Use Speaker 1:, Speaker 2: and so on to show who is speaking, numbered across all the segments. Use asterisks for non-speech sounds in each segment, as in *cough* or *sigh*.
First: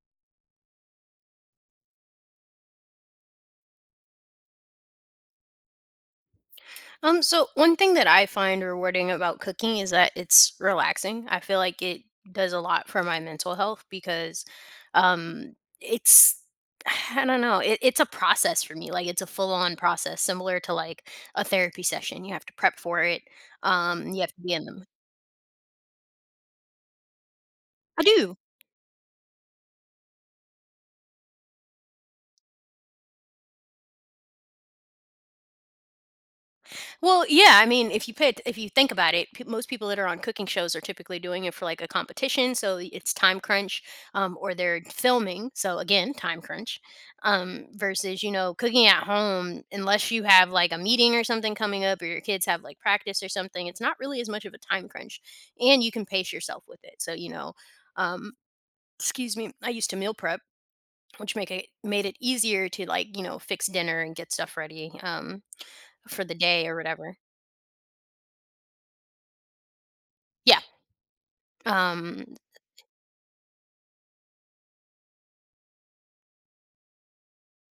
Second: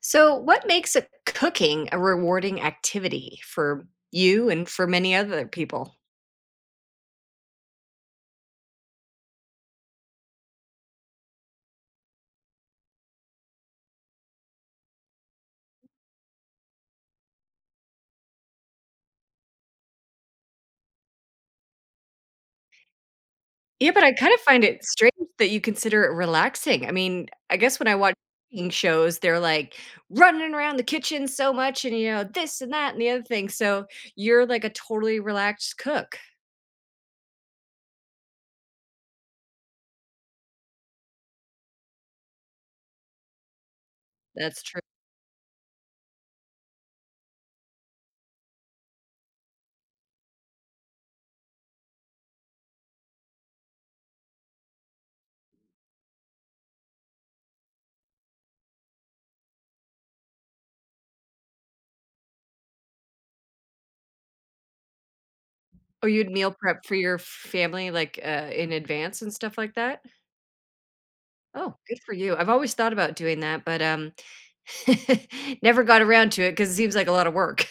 Speaker 1: So, what makes a cooking a rewarding activity for you and for many other people?
Speaker 2: So one thing that I find rewarding about cooking is that it's relaxing. I feel like it does a lot for my mental health because it's *sighs* I don't know. It's a process for me. Like it's a full-on process, similar to like a therapy session. You have to prep for it.
Speaker 1: Yeah, but I
Speaker 2: You
Speaker 1: kind
Speaker 2: have
Speaker 1: of
Speaker 2: to be
Speaker 1: find
Speaker 2: in
Speaker 1: it
Speaker 2: them.
Speaker 1: strange that you consider it relaxing. I mean, I guess when I
Speaker 2: I
Speaker 1: watch
Speaker 2: do.
Speaker 1: cooking shows, they're like running around the kitchen so much and, you know, this and that and the other thing. So, you're like a totally relaxed cook.
Speaker 2: Well, yeah, I mean, if you think about it, most people that are on cooking shows are typically doing it for like a competition, so it's time crunch, or
Speaker 1: That's
Speaker 2: they're
Speaker 1: true.
Speaker 2: filming, so again, time crunch. Versus, you know, cooking at home, unless you have like a meeting or something coming up, or your kids have like practice or something, it's not really as much of a time crunch, and you can pace yourself with it. So, you know, um, excuse me, I used to meal prep, which make it made it easier to like you know fix dinner and get stuff ready.
Speaker 1: Oh,
Speaker 2: For
Speaker 1: you'd
Speaker 2: the
Speaker 1: meal
Speaker 2: day or
Speaker 1: prep for
Speaker 2: whatever.
Speaker 1: your family like in advance and stuff like that?
Speaker 2: Yeah.
Speaker 1: Oh, good for you.
Speaker 2: Um,
Speaker 1: I've always thought about doing that, but *laughs* never got around to it because it seems like a lot of work.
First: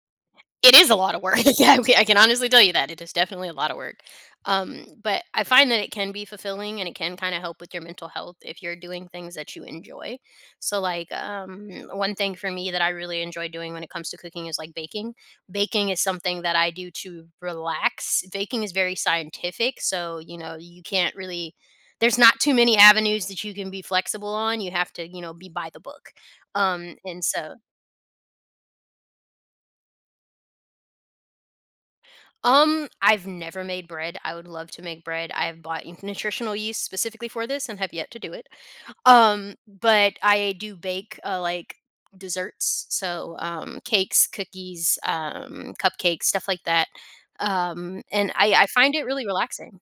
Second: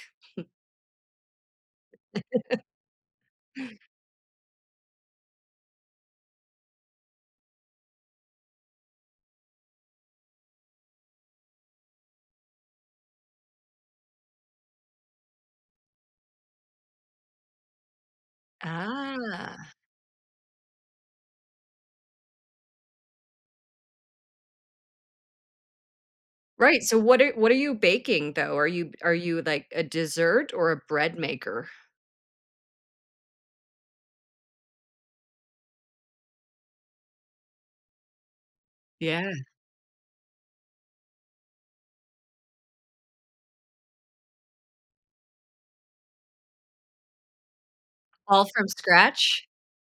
Speaker 2: it is a lot of work. *laughs* Yeah, we I can honestly tell you that. It is definitely a lot of work. But I find that it can be fulfilling and it can kinda help with your mental health if you're doing things that you enjoy. So, one thing for me that I really enjoy doing when it comes to cooking is, like, baking. Baking is something that I do to relax. Baking is very
Speaker 1: Ah,
Speaker 2: scientific, so, you know, you can't really there's not too many avenues that you can be flexible on. You have to, you know, be by the book.
Speaker 1: right, so what
Speaker 2: And
Speaker 1: are what are
Speaker 2: so
Speaker 1: you baking, though? Are you, like, a dessert or a bread maker?
Speaker 2: I've never made bread. I would love to make bread. I have bought nutritional yeast specifically for this and have yet to do it.
Speaker 1: Yeah.
Speaker 2: But I do bake like desserts, so cakes, cookies, cupcakes, stuff like that. Um, and
Speaker 1: All
Speaker 2: I, I
Speaker 1: from
Speaker 2: find it really
Speaker 1: scratch?
Speaker 2: relaxing.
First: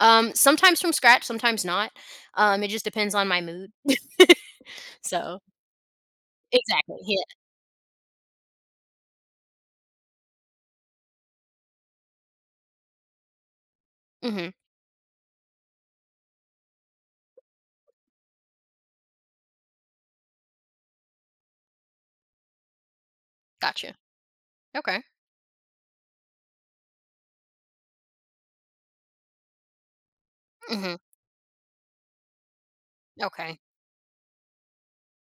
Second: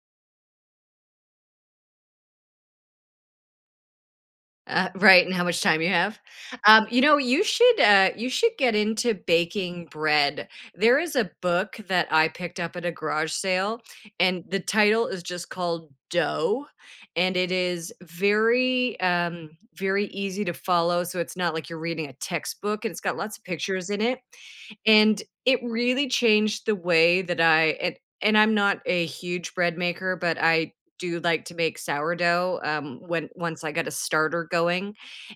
Speaker 2: Sometimes from scratch, sometimes not. It just depends on my mood. *laughs*
Speaker 1: Right, and
Speaker 2: so
Speaker 1: how much time you have.
Speaker 2: exactly.
Speaker 1: You know,
Speaker 2: Yeah.
Speaker 1: you should get into baking bread. There is a book that I picked up at a garage sale, and
Speaker 2: Mm-hmm.
Speaker 1: the title is just called Dough, and it is very very easy to follow. So it's not like you're reading a textbook, and it's got lots of pictures
Speaker 2: Gotcha.
Speaker 1: in it,
Speaker 2: Okay.
Speaker 1: and it really changed the way that I. And I'm not a huge bread maker, but I
Speaker 2: Mm-hmm.
Speaker 1: do like to make sourdough, when
Speaker 2: Okay.
Speaker 1: once I got a starter going,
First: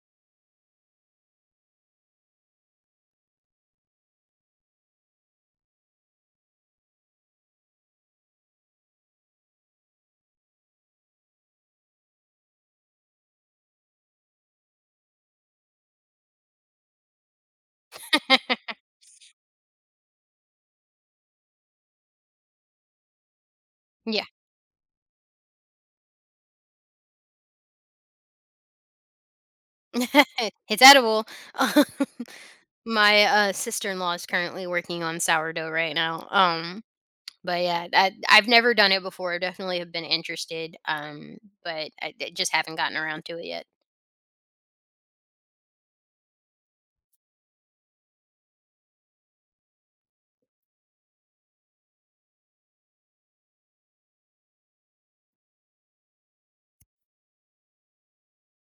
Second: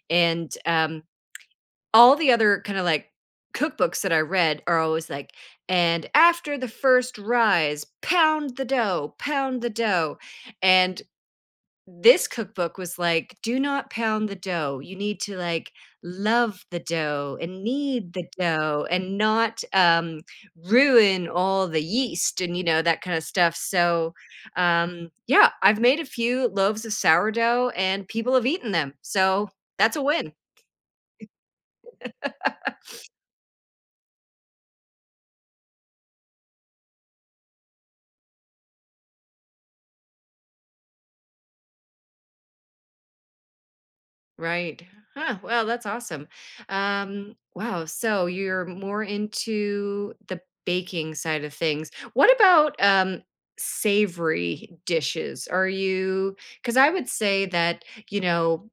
Speaker 1: and, all the other kinda, like, cookbooks that I read are always like, "And after the first rise, pound the dough," and this cookbook was like, "Do not pound the dough. You need to, like, love the dough and knead the
Speaker 2: *laughs*
Speaker 1: dough and not, ruin all the yeast," and, you know, that kinda stuff, so,
Speaker 2: Yeah.
Speaker 1: yeah, I've made a few loaves of sourdough, and people have eaten them, so that's a win.
Speaker 2: *laughs* It's edible. *laughs* My, sister-in-law is currently working on sourdough right now, but yeah, I've never done it before. I definitely have been interested, but I just haven't gotten around to it yet.
Speaker 1: Right. Huh, well, that's awesome. Wow, so you're more into the baking side of things. What about, savory dishes? Are you? Because I would say that, you know,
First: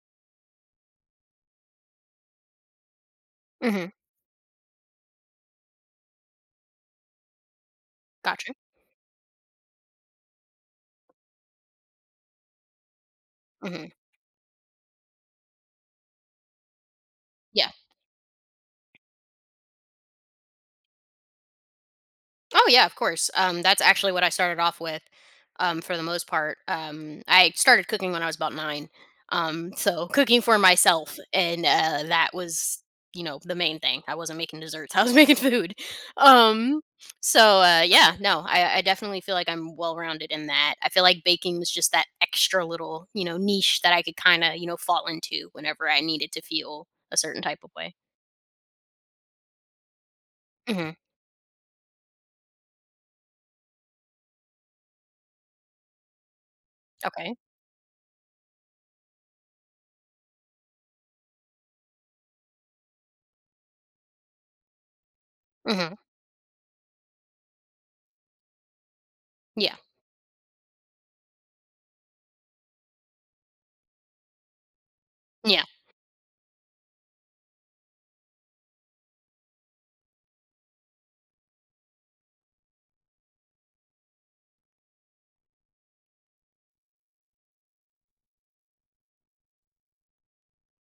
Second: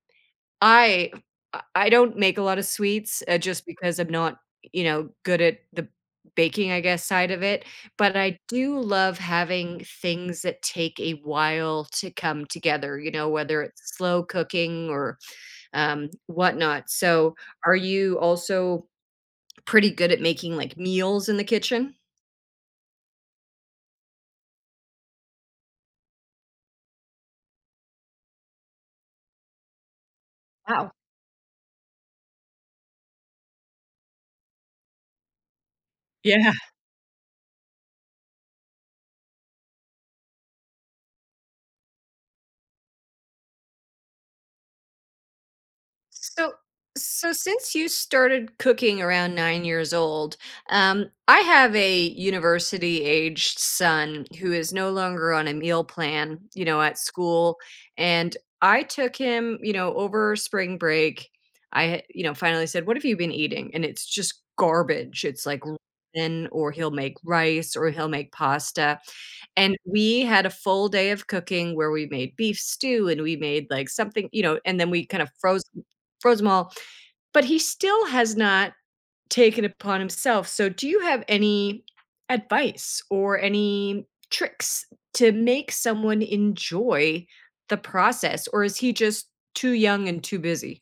Speaker 1: I I don't make a lot of sweets, just
Speaker 2: Mhm.
Speaker 1: because I'm not, you know, good at the baking, I guess, side of it, but I
Speaker 2: Gotcha.
Speaker 1: do love having things that take a while to come together, you know, whether
Speaker 2: Mhm.
Speaker 1: it's slow cooking or whatnot. So,
Speaker 2: Yeah.
Speaker 1: are you also pretty good at making, like, meals in the kitchen?
Speaker 2: Oh yeah, of course. That's actually what I started off with, for the most part. I started cooking when I was about 9, so cooking for
Speaker 1: Wow.
Speaker 2: myself, and that was, you know, the main thing. I wasn't making desserts; *laughs* I was making food. Um, yeah, no, I definitely feel like I'm well-rounded in that. I feel like baking was just that extra little, you know, niche that I could kind of, you know, fall into whenever I needed to
Speaker 1: So
Speaker 2: feel a
Speaker 1: so
Speaker 2: certain type of
Speaker 1: since you
Speaker 2: way.
Speaker 1: started cooking around 9 years old,
Speaker 2: Hmm.
Speaker 1: I have a university-aged son who is no longer on a meal plan, you know, at
Speaker 2: Okay.
Speaker 1: school, and I took him, you know, over spring break. I, you know, finally said, "What have you been eating?" And it's just garbage. It's like
Speaker 2: Hmm.
Speaker 1: ramen, or he'll make rice, or he'll make pasta. And
Speaker 2: Yeah.
Speaker 1: we had a full day of cooking where we made beef stew and we made like something, you know, and then we kind of froze
Speaker 2: Yeah.
Speaker 1: Rosemall, but he still has not taken upon himself. So do you have any advice or any tricks to make someone enjoy the process, or is he just too young and too busy?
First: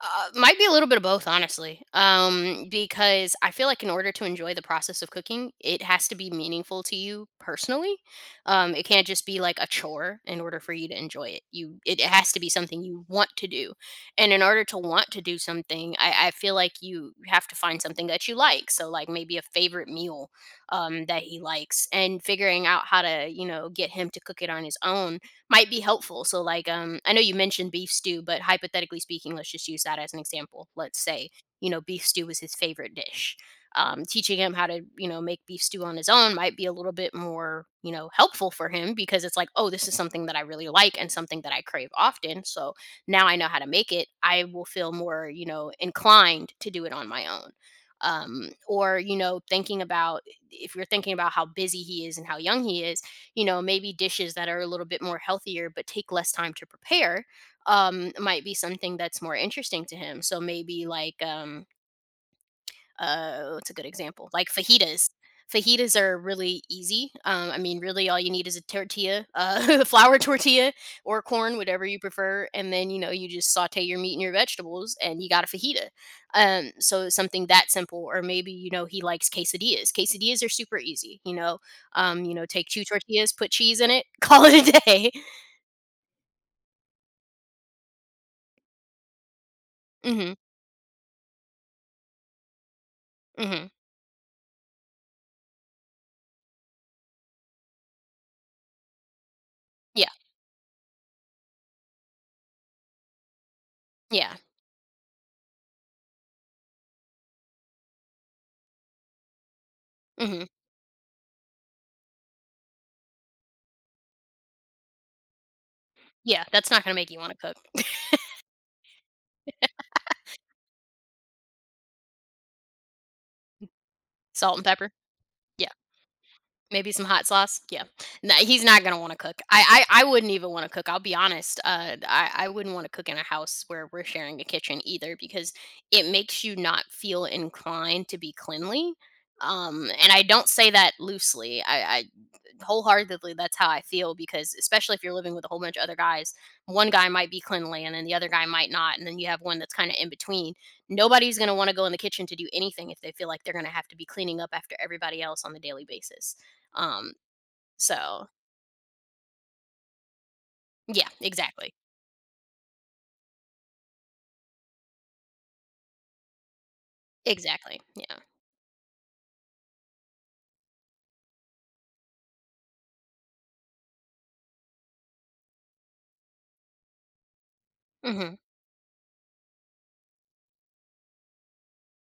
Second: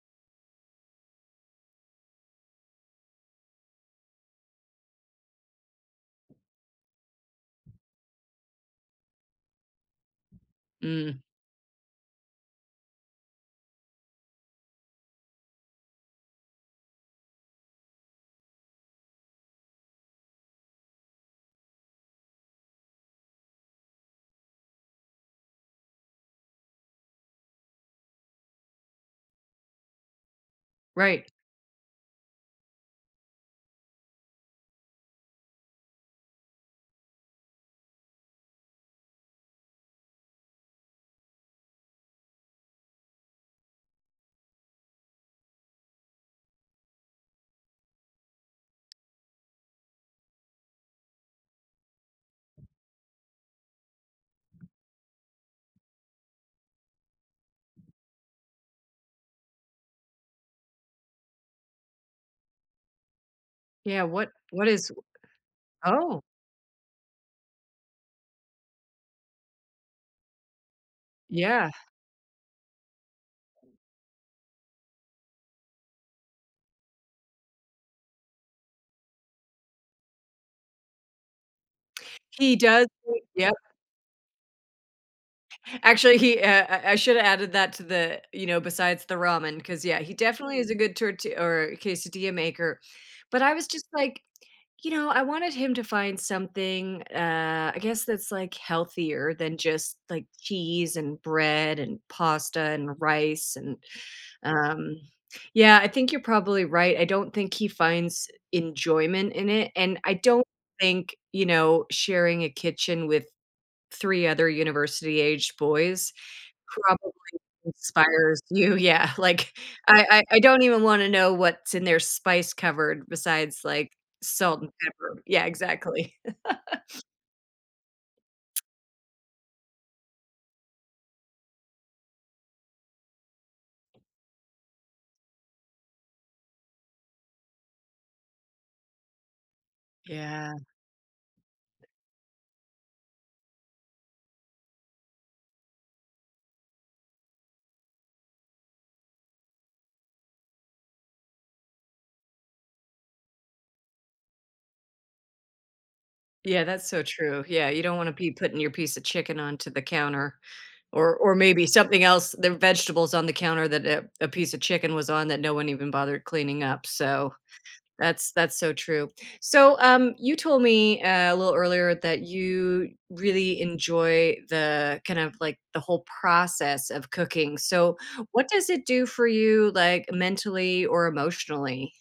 Speaker 2: Might be a little bit of both, honestly. Because I feel like in order to enjoy the process of cooking, it has to be meaningful to you personally. It can't just be like a chore in order for you to
Speaker 1: Mm,
Speaker 2: enjoy it. You, it has to be something you want to do, and in order to want to do something, I feel like you have to find something that you like. So, like maybe a favorite meal, that he likes, and figuring out how to, you know, get him to cook it on his own might be helpful. So I know you mentioned beef stew, but hypothetically speaking, let's just use that as an example. Let's
Speaker 1: right.
Speaker 2: say, you know, beef stew is his favorite dish. Teaching him how to, you know, make beef stew on his own might be a little bit more, you know, helpful for him because it's like, oh, this is something that I really like and something that I crave often. So now I know how to make it. I will feel more, you know, inclined to do it on my own. Or you know thinking about, if you're thinking about how busy he is and how young he is, you know maybe dishes that are a little bit more healthier but take less time to prepare. Might be something that's more interesting to him, so maybe what's a good
Speaker 1: Yeah,
Speaker 2: example? Like
Speaker 1: what is
Speaker 2: fajitas. Fajitas are
Speaker 1: Oh,
Speaker 2: really easy. I mean, really, all you need is a tortilla, *laughs* flour tortilla or corn,
Speaker 1: yeah.
Speaker 2: whatever you prefer, and then you know you just saute your meat and your vegetables, and you got a fajita. So something that simple, or maybe you know he likes quesadillas. Quesadillas are super easy. You know,
Speaker 1: He
Speaker 2: take two
Speaker 1: does.
Speaker 2: tortillas, put
Speaker 1: Yep.
Speaker 2: cheese in it, *laughs* call it a day.
Speaker 1: Actually, he uh, I should have added that to the, you know, besides the ramen, because yeah, he
Speaker 2: Hmm.
Speaker 1: definitely is a good tortilla or quesadilla maker. But I was
Speaker 2: Hmm.
Speaker 1: just like, you know, I wanted him to find something, I guess that's like healthier than just
Speaker 2: Yeah.
Speaker 1: like cheese and bread and pasta and rice and
Speaker 2: Yeah.
Speaker 1: um yeah, I think you're probably right. I don't think he finds enjoyment in it. And I
Speaker 2: Hmm.
Speaker 1: don't think, you know, sharing a kitchen with three other university aged boys
Speaker 2: Yeah. That's not gonna make
Speaker 1: probably
Speaker 2: you want to cook. *laughs*
Speaker 1: inspires you, yeah, like, I don't even wanna know what's in their spice covered besides, like,
Speaker 2: Salt
Speaker 1: salt
Speaker 2: and
Speaker 1: and
Speaker 2: pepper.
Speaker 1: pepper. Yeah,
Speaker 2: Yeah.
Speaker 1: exactly. *laughs*
Speaker 2: Maybe some hot sauce? Yeah. No, he's not gonna wanna cook. I wouldn't even wanna cook, I'll be honest. I wouldn't wanna cook in a house where we're sharing a kitchen either because it makes you not feel inclined to be cleanly, and I don't
Speaker 1: Yeah.
Speaker 2: say that loosely. I Wholeheartedly, that's how I feel because especially if you're living with a whole bunch of other guys, one guy might be cleanly and then the other guy might not, and then you have one that's kinda in between. Nobody's gonna wanna go in the kitchen to do anything if they feel like they're gonna have to be cleaning up after everybody else on a daily basis.
Speaker 1: Yeah, that's so
Speaker 2: Um,
Speaker 1: true, yeah, you don't wanna
Speaker 2: so
Speaker 1: be putting your piece of chicken onto the counter
Speaker 2: yeah,
Speaker 1: or maybe
Speaker 2: exactly.
Speaker 1: something else, the vegetables on the counter that a piece of chicken was on that no one even bothered cleaning up, so
Speaker 2: Exactly. Yeah.
Speaker 1: that's so true. So, you told me, a little earlier that you really enjoy the kind of, like, the whole process of cooking. So,
Speaker 2: Mhm.
Speaker 1: what does it do for you, like, mentally or emotionally?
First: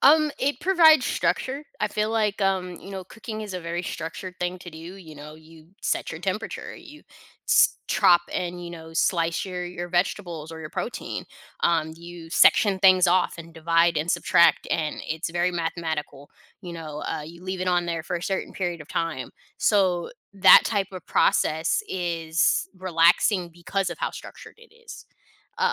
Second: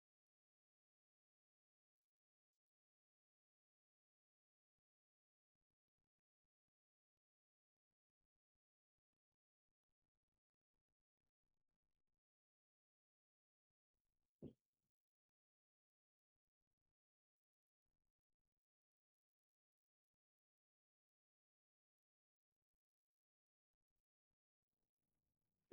Speaker 2: It provides structure. I feel like you know, cooking is a very structured thing to do. You know, you set your temperature, you chop and you know slice your vegetables or your protein. You section things off and divide and subtract, and it's very mathematical. You know, you leave it on there for a certain period of time. So that type of process is relaxing because of how structured it is.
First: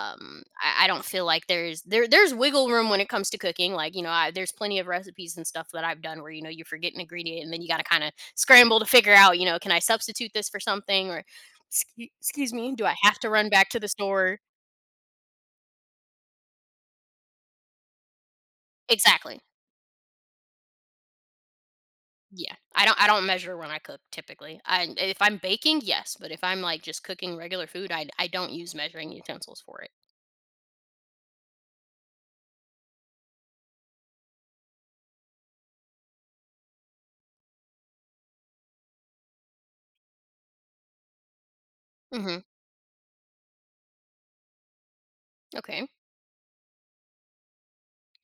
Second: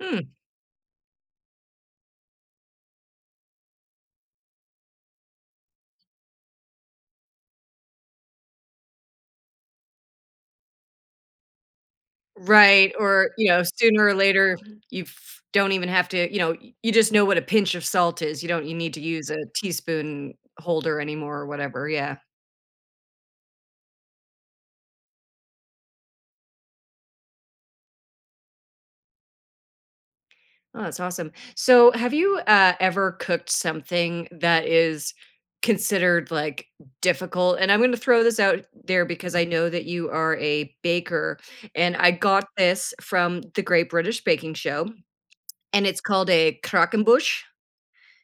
Speaker 1: Hmm.
Speaker 2: I, I don't feel like there's wiggle room when it comes to cooking, like you know there's plenty of recipes and stuff that I've done where you know you forget an ingredient and then you got to kind of scramble to figure out, you know, can I substitute this for something, or excuse me, do
Speaker 1: Right,
Speaker 2: I have
Speaker 1: or,
Speaker 2: to
Speaker 1: you
Speaker 2: run
Speaker 1: know,
Speaker 2: back to the
Speaker 1: sooner or
Speaker 2: store?"
Speaker 1: later, you f don't even have to you know, y you just know what a pinch of salt is. You don't you need to use a
Speaker 2: Exactly.
Speaker 1: teaspoon holder anymore or whatever, yeah.
Speaker 2: Yeah, I don't measure when I cook typically. I if I'm baking yes, but if I'm like just cooking regular food I don't use measuring utensils for it.
Speaker 1: Oh, that's awesome. So, have you ever cooked something that is considered like difficult? And I'm going to throw this out there because I know that you are a baker, and I
Speaker 2: Hmm.
Speaker 1: got this from the Great British Baking Show, and
Speaker 2: Okay.
Speaker 1: it's called a Krakenbush.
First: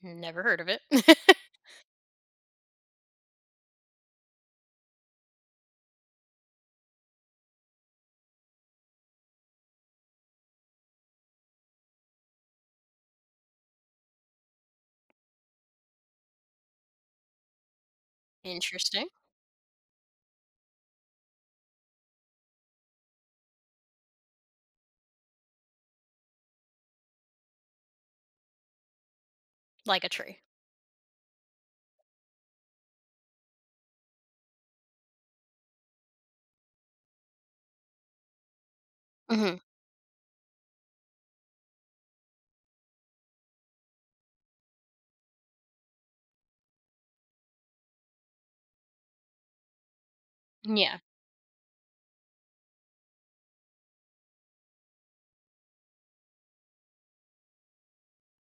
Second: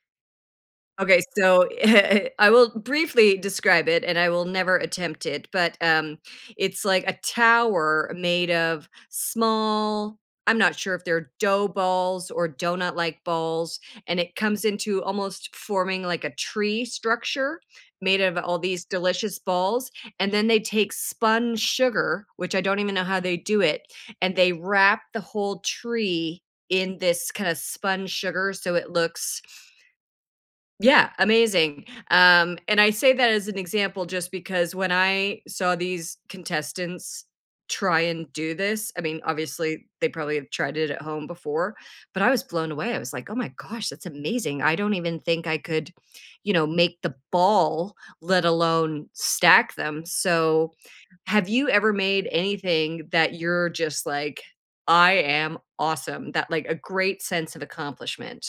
Speaker 2: Never heard of it.
Speaker 1: Okay, so *laughs* I will briefly describe it, and I will never attempt it, but, it's like a tower made of small I'm not sure if they're dough balls or donut like balls, and it comes into almost forming like a tree structure made
Speaker 2: *laughs*
Speaker 1: of all these
Speaker 2: Interesting.
Speaker 1: delicious balls, and then they take spun sugar, which I don't even know how they do it, and they wrap the whole tree in this kinda spun sugar so it looks
Speaker 2: Like a tree.
Speaker 1: yeah, amazing. And I say that as an example just because when I saw these contestants try and do this, I mean,
Speaker 2: Hmm.
Speaker 1: obviously they probably have tried it at home before, but I was blown away. I was like, "Oh my gosh, that's amazing. I don't even think I could, you know, make the ball, let alone stack them." So,
Speaker 2: Yeah.
Speaker 1: have you ever made anything that you're just like, "I am awesome," that like a great sense of accomplishment?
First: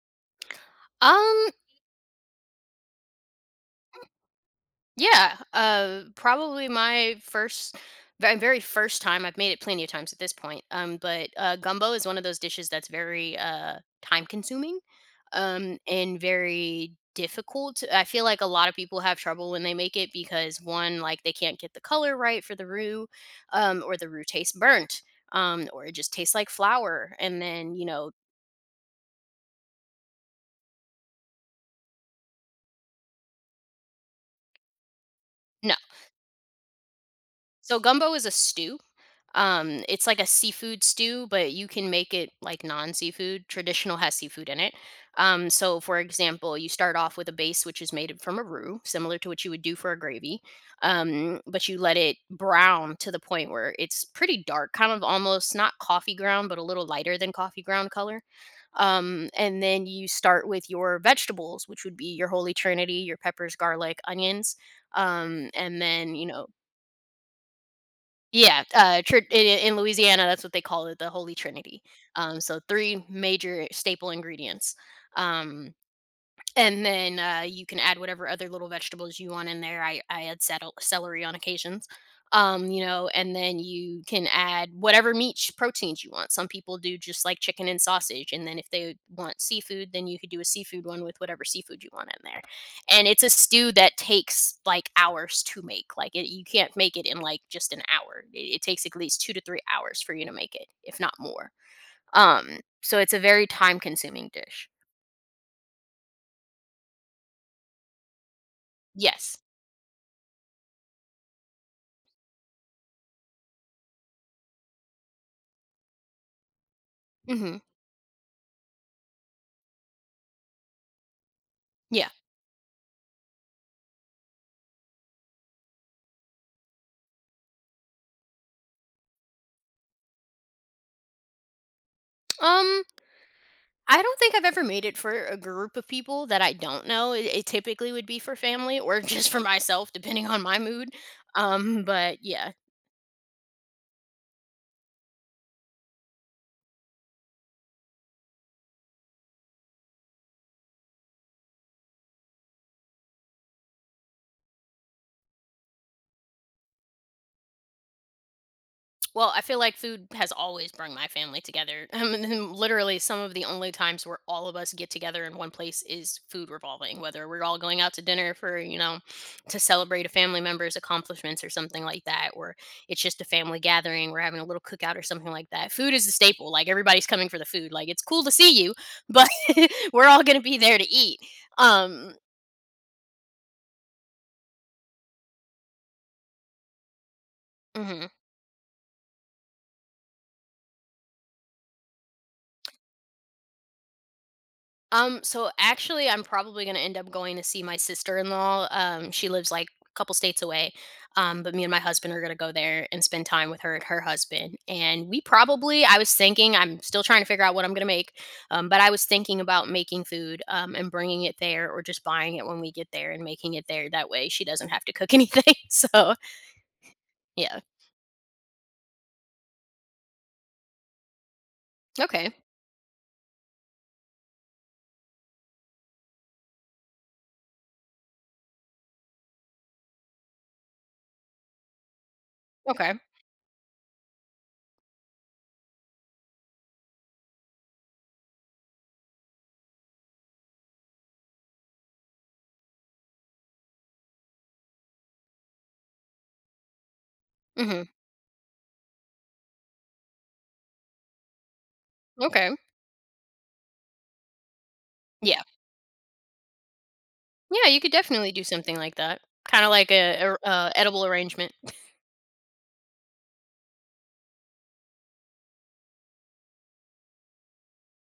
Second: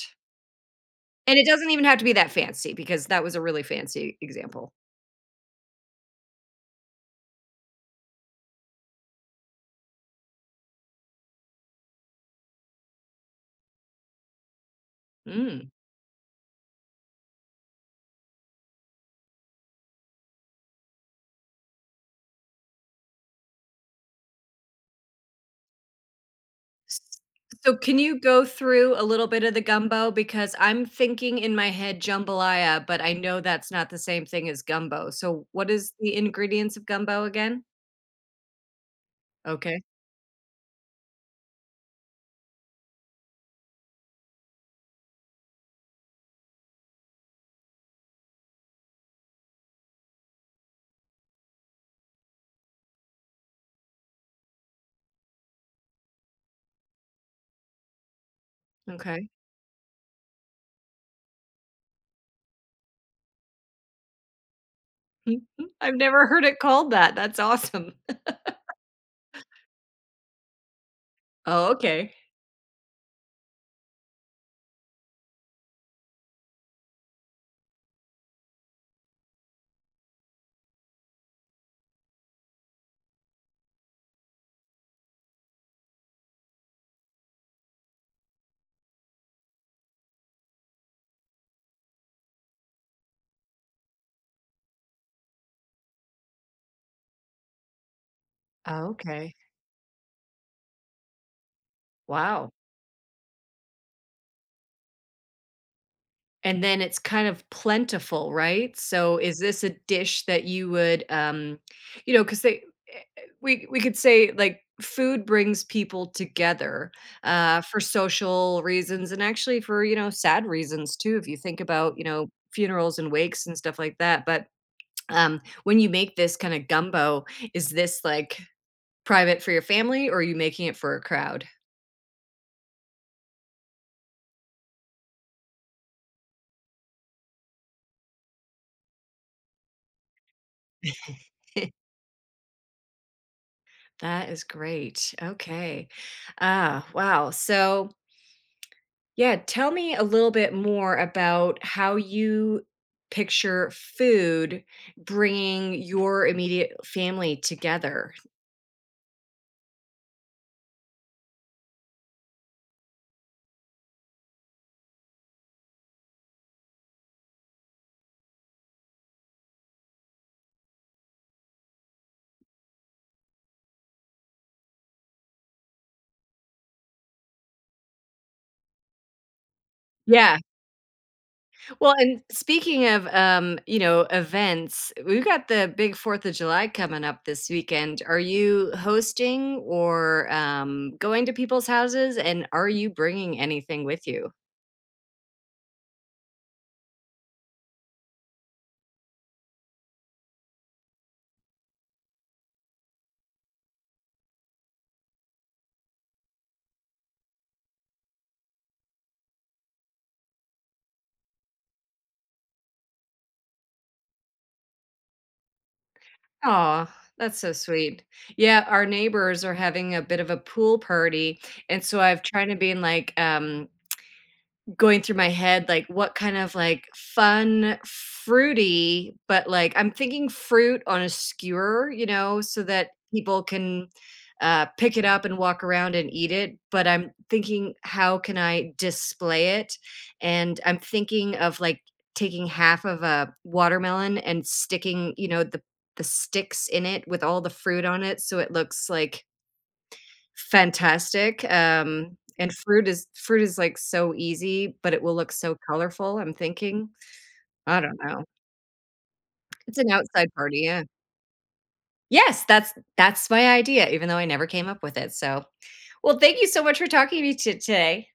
Speaker 1: And it
Speaker 2: Um,
Speaker 1: doesn't even have to be that fancy because that was a really fancy example.
Speaker 2: Yeah, probably my first, very first time. I've made it plenty of times at this point. But Gumbo is one of those dishes that's very time consuming.
Speaker 1: Mm.
Speaker 2: And very difficult. I feel like a lot of people have trouble when they make it because one, like they can't get the color right for the roux, or the roux tastes burnt, or it just tastes like
Speaker 1: S
Speaker 2: flour. And then
Speaker 1: So
Speaker 2: you
Speaker 1: can
Speaker 2: know,
Speaker 1: you go through a little bit of the gumbo? Because I'm thinking in my head jambalaya, but I know that's not the same thing as gumbo. So what
Speaker 2: no.
Speaker 1: is the ingredients of gumbo again?
Speaker 2: So gumbo is a stew.
Speaker 1: Okay,
Speaker 2: It's like a seafood stew, but you can make it like non-seafood. Traditional has seafood in it. So for example, you start off with a base which is made from a roux, similar to what you would do for a gravy. But you let it brown to the point where it's pretty dark, kind of almost not coffee ground, but a little lighter than coffee ground color.
Speaker 1: okay.
Speaker 2: And then you start with your vegetables, which would be your holy trinity, your peppers, garlic, onions,
Speaker 1: Mhm.
Speaker 2: and
Speaker 1: I've
Speaker 2: then you
Speaker 1: never heard
Speaker 2: know,
Speaker 1: it called that. That's awesome. *laughs*
Speaker 2: yeah, tr in Louisiana, that's what they call it, the Holy
Speaker 1: Oh,
Speaker 2: Trinity.
Speaker 1: okay.
Speaker 2: So 3 major staple ingredients. Um, you can add whatever other little vegetables you want in there. I add cettle celery on occasions. You know, and then you can add whatever meat sh proteins you want. Some people do just, like, chicken and sausage, and then if they want seafood, then you could do a seafood one with whatever seafood you want in there. And it's a stew that takes, like, hours to make. Like, it you can't make it in, like, just an hour. It takes
Speaker 1: Oh,
Speaker 2: at least 2
Speaker 1: okay.
Speaker 2: to 3 hours for you to make it, if not more.
Speaker 1: Wow.
Speaker 2: So it's a very time-consuming dish.
Speaker 1: And then it's kind of plentiful, right? So
Speaker 2: Yes.
Speaker 1: is this a dish that you would you know because they we could say like food brings people together
Speaker 2: Mhm.
Speaker 1: for social reasons and actually for, you know, sad reasons too if you think about, you
Speaker 2: Yeah.
Speaker 1: know, funerals and wakes and stuff like that. But when you make this kind of gumbo, is this like private for your family or are you making it for a crowd?
Speaker 2: Um, I don't think I've ever made it for a group of people that I don't know. It typically would be for family or *laughs* just for myself, depending on my mood. But yeah.
Speaker 1: That is great. Okay. Ah, wow. So yeah, tell me a little bit more about how you picture food bringing your immediate family together.
Speaker 2: Well, I feel like food has always brought my family together. *laughs* And Literally, some of the only times where all of us get together in one place is food revolving, whether we're all going out to dinner for, you know, to celebrate a family member's accomplishments or something like that, or it's just a family gathering, we're having a little cookout or something like that. Food is the staple. Like, everybody's coming for the food. Like, it's cool to see you, but *laughs* we're all
Speaker 1: Yeah.
Speaker 2: going to be there to eat.
Speaker 1: Well,
Speaker 2: Um,
Speaker 1: and speaking of, you know, events, we've got the big 4th of July coming up this weekend.
Speaker 2: mhm.
Speaker 1: Are you hosting or, going to people's houses, and are you bringing anything with you?
Speaker 2: So actually, I'm probably gonna end up going to see my sister-in-law. She lives like a couple states away. But me and my husband are gonna go there and spend time with her and her husband. I was thinking, I'm still trying to figure out what I'm gonna make. But I was thinking about making food, and bringing it there, or just buying it when we get there and making it there. That way, she doesn't have to cook *laughs* anything. So
Speaker 1: Oh, that's so
Speaker 2: yeah.
Speaker 1: sweet. Yeah, our neighbors are having a bit of a pool party, and so I've
Speaker 2: Okay.
Speaker 1: trying to been like, going through my head like what kind of like fun fruity but like I'm thinking fruit on a skewer you know so that
Speaker 2: Okay.
Speaker 1: people can pick it up and walk around and eat it but I'm thinking how can I display it and I'm thinking of like taking half of a watermelon and sticking you know the sticks in it with all the
Speaker 2: Mm-hmm.
Speaker 1: fruit on it so it looks like fantastic, and
Speaker 2: Okay.
Speaker 1: fruit is, like, so easy, but it will look
Speaker 2: Yeah.
Speaker 1: so colorful, I'm thinking.
Speaker 2: Yeah. You
Speaker 1: I
Speaker 2: could
Speaker 1: don't know.
Speaker 2: definitely do something like that. Kind of
Speaker 1: It's an
Speaker 2: like
Speaker 1: outside
Speaker 2: a, a,
Speaker 1: party,
Speaker 2: a
Speaker 1: yeah.
Speaker 2: edible arrangement.
Speaker 1: Yes, that's my idea, even though I never came up with it, so well, thank you so much for talking to me to today.